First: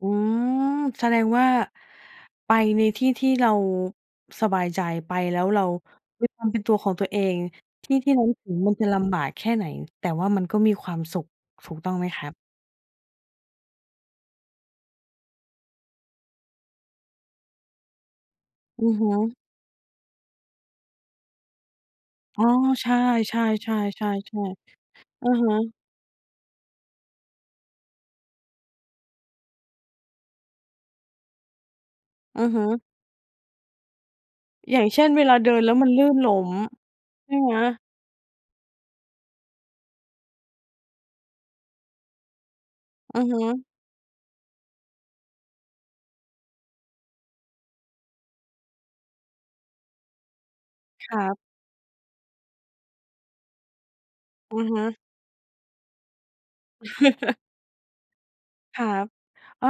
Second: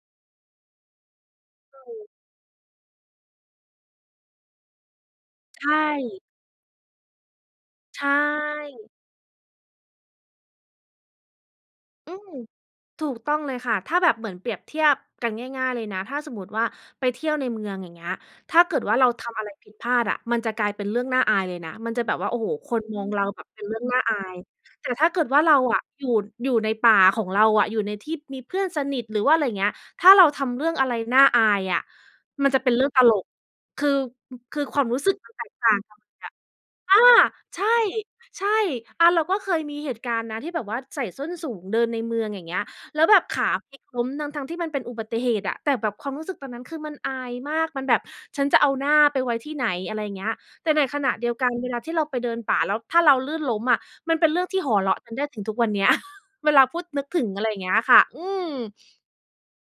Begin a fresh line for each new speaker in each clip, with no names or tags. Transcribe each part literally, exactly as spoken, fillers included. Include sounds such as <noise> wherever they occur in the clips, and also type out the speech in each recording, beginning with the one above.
อืม แสดงว่า
เออ
ไปในที่ที่เราสบายใจ ไปแล้วเร
ใช
า
่
มีความเป็นตัวของตัวเอง ที่
ใช
ที่เรารู้ ถึงมันจะ
่
ลำบากแค่ไหน แต่ว่ามันก็มีความสุข ถูกต้องไหม
อื
ครั
ม
บ?
ถูกต้องเลยค่ะ ถ้าแบบเหมือนเปรียบเทียบกันง่าย ๆ เลยนะ ถ้าสมมุติว่า ไปเที่ยวในเมือง อย่างเงี้ย ถ้าเกิด
อื
ว่
อ
าเ
ฮ
ร
ึ
าทำอะไรผิดพลาดอะ มันจะกลายเป็นเรื่องน่าอายเลยนะ มันจะแบบว่า โอ้
อ๋
โ
อ
ฮ คน
ใช่
มองเราแบบเป็นเรื่องน่าอา
ๆ ๆ
ย
ๆ ๆ
แต่ถ้าเกิด
อะ
ว่า
ฮ
เรา
ะ
อะ อยู่ อยู่ในป่าของเราอะ อยู่ในที่มีเพื่อนสนิท หรือว่าอะไรเงี้ย ถ้าเราทำเรื่องอะไรน่าอายอะ
อื
มั
อ
น
ฮ
จะเป็น
ึ
เรื่องตลก คือ ม คือ
อ
ค
ย่
ว
า
าม
ง
ร
เ
ู
ช
้
่
ส
น
ึก
เว
มั
ล
น
า
แต
เดิ
ก
น
ต
แ
่
ล้
า
ว
ง
มั
ก
น
ัน
ลื่
เ
นล้ม
ลยอะ อ
ใช
า
่ไหม?
ใช่ ๆ อะ เราก็เคยมีเหตุการณ์นะ ที่แบบว่าใส่ส้นสูงเดินในเมือง อย่างเงี้ย แล้วแบ
อื
บ
อฮ
ขา
ึ
พลิกล้มทั้ง ๆ ที่มันเป็นอุบัติเหตุอะ แต่แบบความรู้สึกตอนนั้นคือมันอายมาก มันแบบ ฉันจะเอาหน้าไปไว้ที่ไหน? อะไรอย่างเงี้ย แต่ในขณ
ค
ะ
รั
เดียว
บ
กัน เวลาที่เราไปเดินป่า แล้วถ้าเราลื่นล้มอะ มันเป็นเรื่อง
อ
ท
ื
ี่
อ
ห
ฮ
อเรา
ึ
ะ กันได้ถึงทุกวันเนี้ย <chuckles> เวลาพูด นึกถึง
<laughs>
อะไรเงี้ยค่ะ อืม
ครับ เออ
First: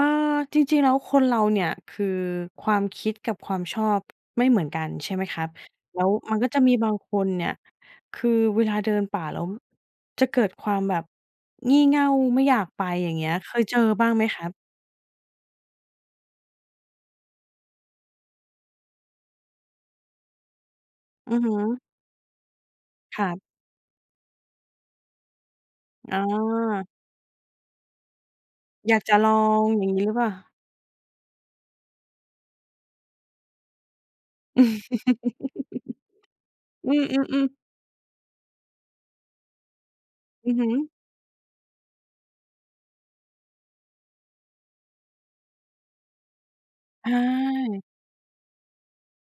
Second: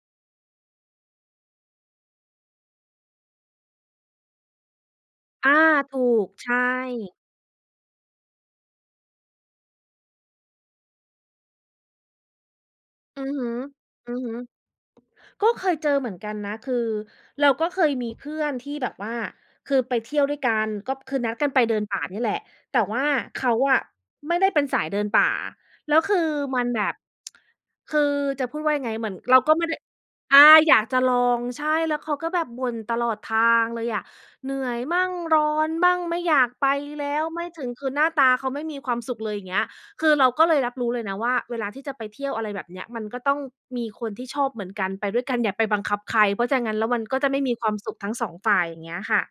จริง ๆ แล้วคนเราเนี่ยคือความคิดกับความชอบไม่เหมือนกัน ใช่ไหมครั
อ
บ
า ถ
แ
ู
ล้ว
ก
มัน
ใ
ก
ช
็จะมีบาง
่
คนเนี่ย คือเวลาเดินป่า แล้ว จะเกิดความแบบ งี่เง่า ไม่อยากไปอย่าง
อื
เงี้
อ
ย
ฮ
เ
ึ
คยเจอบ้า
อ
ง
ือ
ไหม
ฮึ
ครับ?
ก็เคยเจอเหมือนกันนะ คือเราก็เคยมีเพื่อนที่แบบว่า คือไปเที่ยวด้วยกัน ก็อบ คือนั
อ
ด
ือ
ก
ฮ
ันไปเดิ
ึ
นป่านี่แหละ แต่ว่า
ครับ
เขาอะ ไม่ได้เป็นสายเดินป่า แล้วค
อ๋อ
ือมันแบบ <tsk> คือจะพูดว่ายังไง
อยา
เ
ก
หมื
จ
อน
ะลอ
เราก็ไม
ง
่ได้
อย่างงี้หรือเปล่า?
อา อยากจะลอง ใช่ แล้วเขาก็แบบบ่นตลอดทางเลยอะ เหนื่อยมั่ง ร้อนบ้าง ไม่อยากไ
<laughs>
ป
อื
แล้ว ไม่
อ ๆ ๆ
ถึง คือหน้าตาเขาไม่มีความสุขเลยอย่างเงี้ย คือเราก็
อ
เ
ื
ล
อ
ย
ฮ
รับรู
ึ
้เลยนะว่า เวลาที่จะไปเที่ยว อะไรแบบเนี้ย มันก็ต้องมีคนที่ชอบเหมือนกันไปด้วยกัน อย่าไปบังคับใคร เพราะฉะนั้นแล้วมัน
อ
ก็จะไม่มีความ
า
สุขทั้ง สอง ฝ่าย อย่างเงี้ยค่ะ